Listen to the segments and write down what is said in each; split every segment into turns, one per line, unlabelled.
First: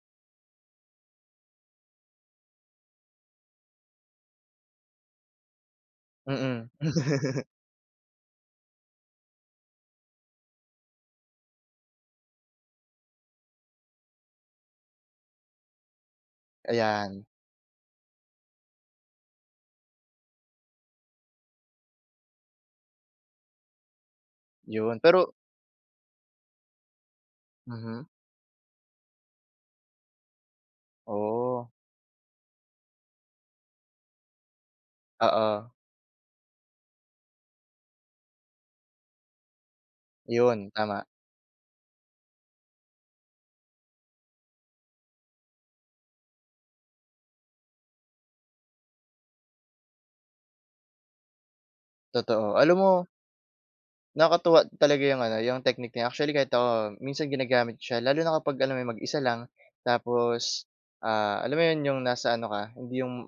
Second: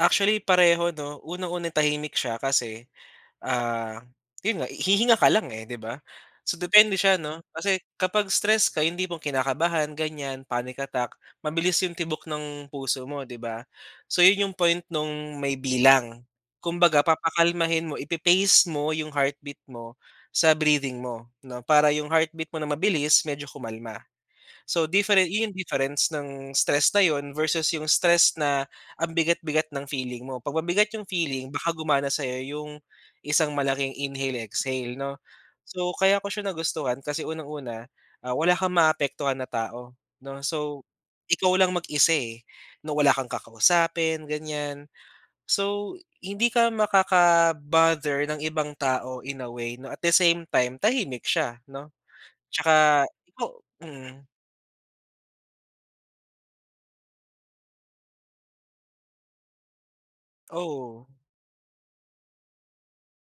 Actually, pareho, 'no, unang-una tahimik siya kasi, ah, 'yon nga hihinga ka lang, eh, di ba? So,
Mm.
depende siya, 'no, kasi kapag stress ka yung tipong kinakabahan ganiyan, panic attack, mabilis yung tibok ng puso mo, di ba? So, 'yon yung point nung may bilang kumbaga,
Ayan.
papakalmahin mo, ipa-pace mo yung heartbeat mo sa breathing mo, 'no, para yung heartbeat mo na mabilis medyo kumalma. So
'Yon
different
pero
'yon yung difference ng stress na 'yon versus yung
Mhm.
stress na ang bigat-bigat ng feeling mo. Pag mabigat yung feeling,
Oh.
baka gumana sayo yung isang malaking inhale exhale, 'no?
Oo.
So, kaya ko siya nagustuhan kasi unang-una, ah, wala kang maapektuhan na tao, 'no?
'Yon
So
tama.
ikaw lang mag-isa, eh, na wala kang kakausapin ganiyan, so hindi ka makaka-bother ng ibang tao in a way, 'no? At the same time tahimik siya, 'no,
Totoo, alam
tsaka
mo
o mm.
Nakakatuwa talaga yung ano, yung technique na yan actually kahit ako minsan ginagamit ko siya. Lalo na kapag alam mo yung mag-isa lang, tapos,
Oo.
ah, alam mo 'yon, yung nasa ano ka hindi yung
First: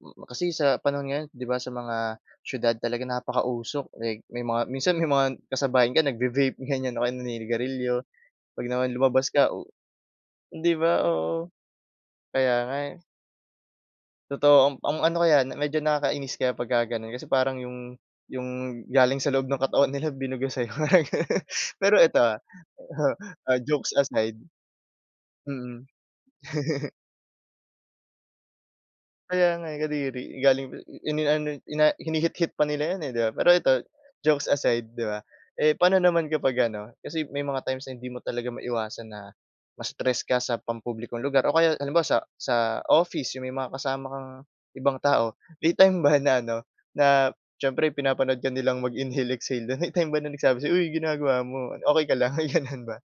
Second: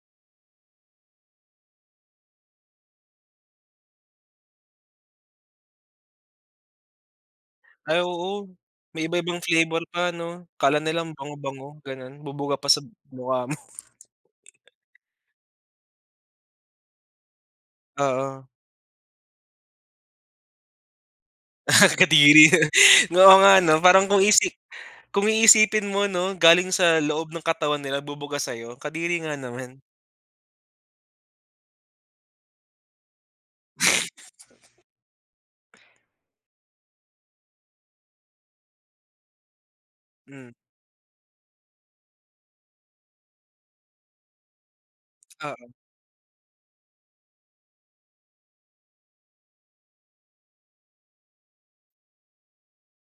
hmm, kasi sa panahon ngayon, 'di ba? Sa mga siyudad talaga napakausok, eh. May mga minsan may mga kasabayan ka nagvi-vape ganiyan o kaya
Ay
naninigarilyo.
oo,
Pag naman
may
lumabas
iba-ibang
ka u
flavor pa, 'no?
di
Akala nila
ba?
ang
Oo,
bango-bango gano'n,
kaya
bubuga pa
nga
sa
eh.
mukha mo.
Totoo amp ang ano kaya medyo nakakainis kaya pagka gano'n. Kasi parang yung,
Oo.
yung galing sa loob ng katawan nila binuga sayo, mga gano'n.
Ah,
Pero ito
kadiri
ah uh-huh,
oo nga,
ah,
'no?
jokes
Parang kung
aside,
isi kung
mm.
iisipin mo, 'no, galing sa loob ng katawan nila bubuga sayo. Kadiri nga
Kaya nga, eh,
naman.
kadiri, galing p ini-ano i-na hinihit-hit pa nila 'yon, eh, 'di ba? Pero ito jokes aside, 'di ba. Eh paano naman kapag ano, kasi may mga times na hindi mo talaga maiwasan na ma-stress ka
Hmm.
sa pampublikong lugar o kaya halimbawa sa sa office yung may mga kasama kang ibang tao.
Oo.
May time ba na ano na siyempre pinapanood ka nilang mag-inhale exhale do'n. May time ba na nagsabi sayo, "Uy ginagawa mo, okey ka lang?" May gano'n ba?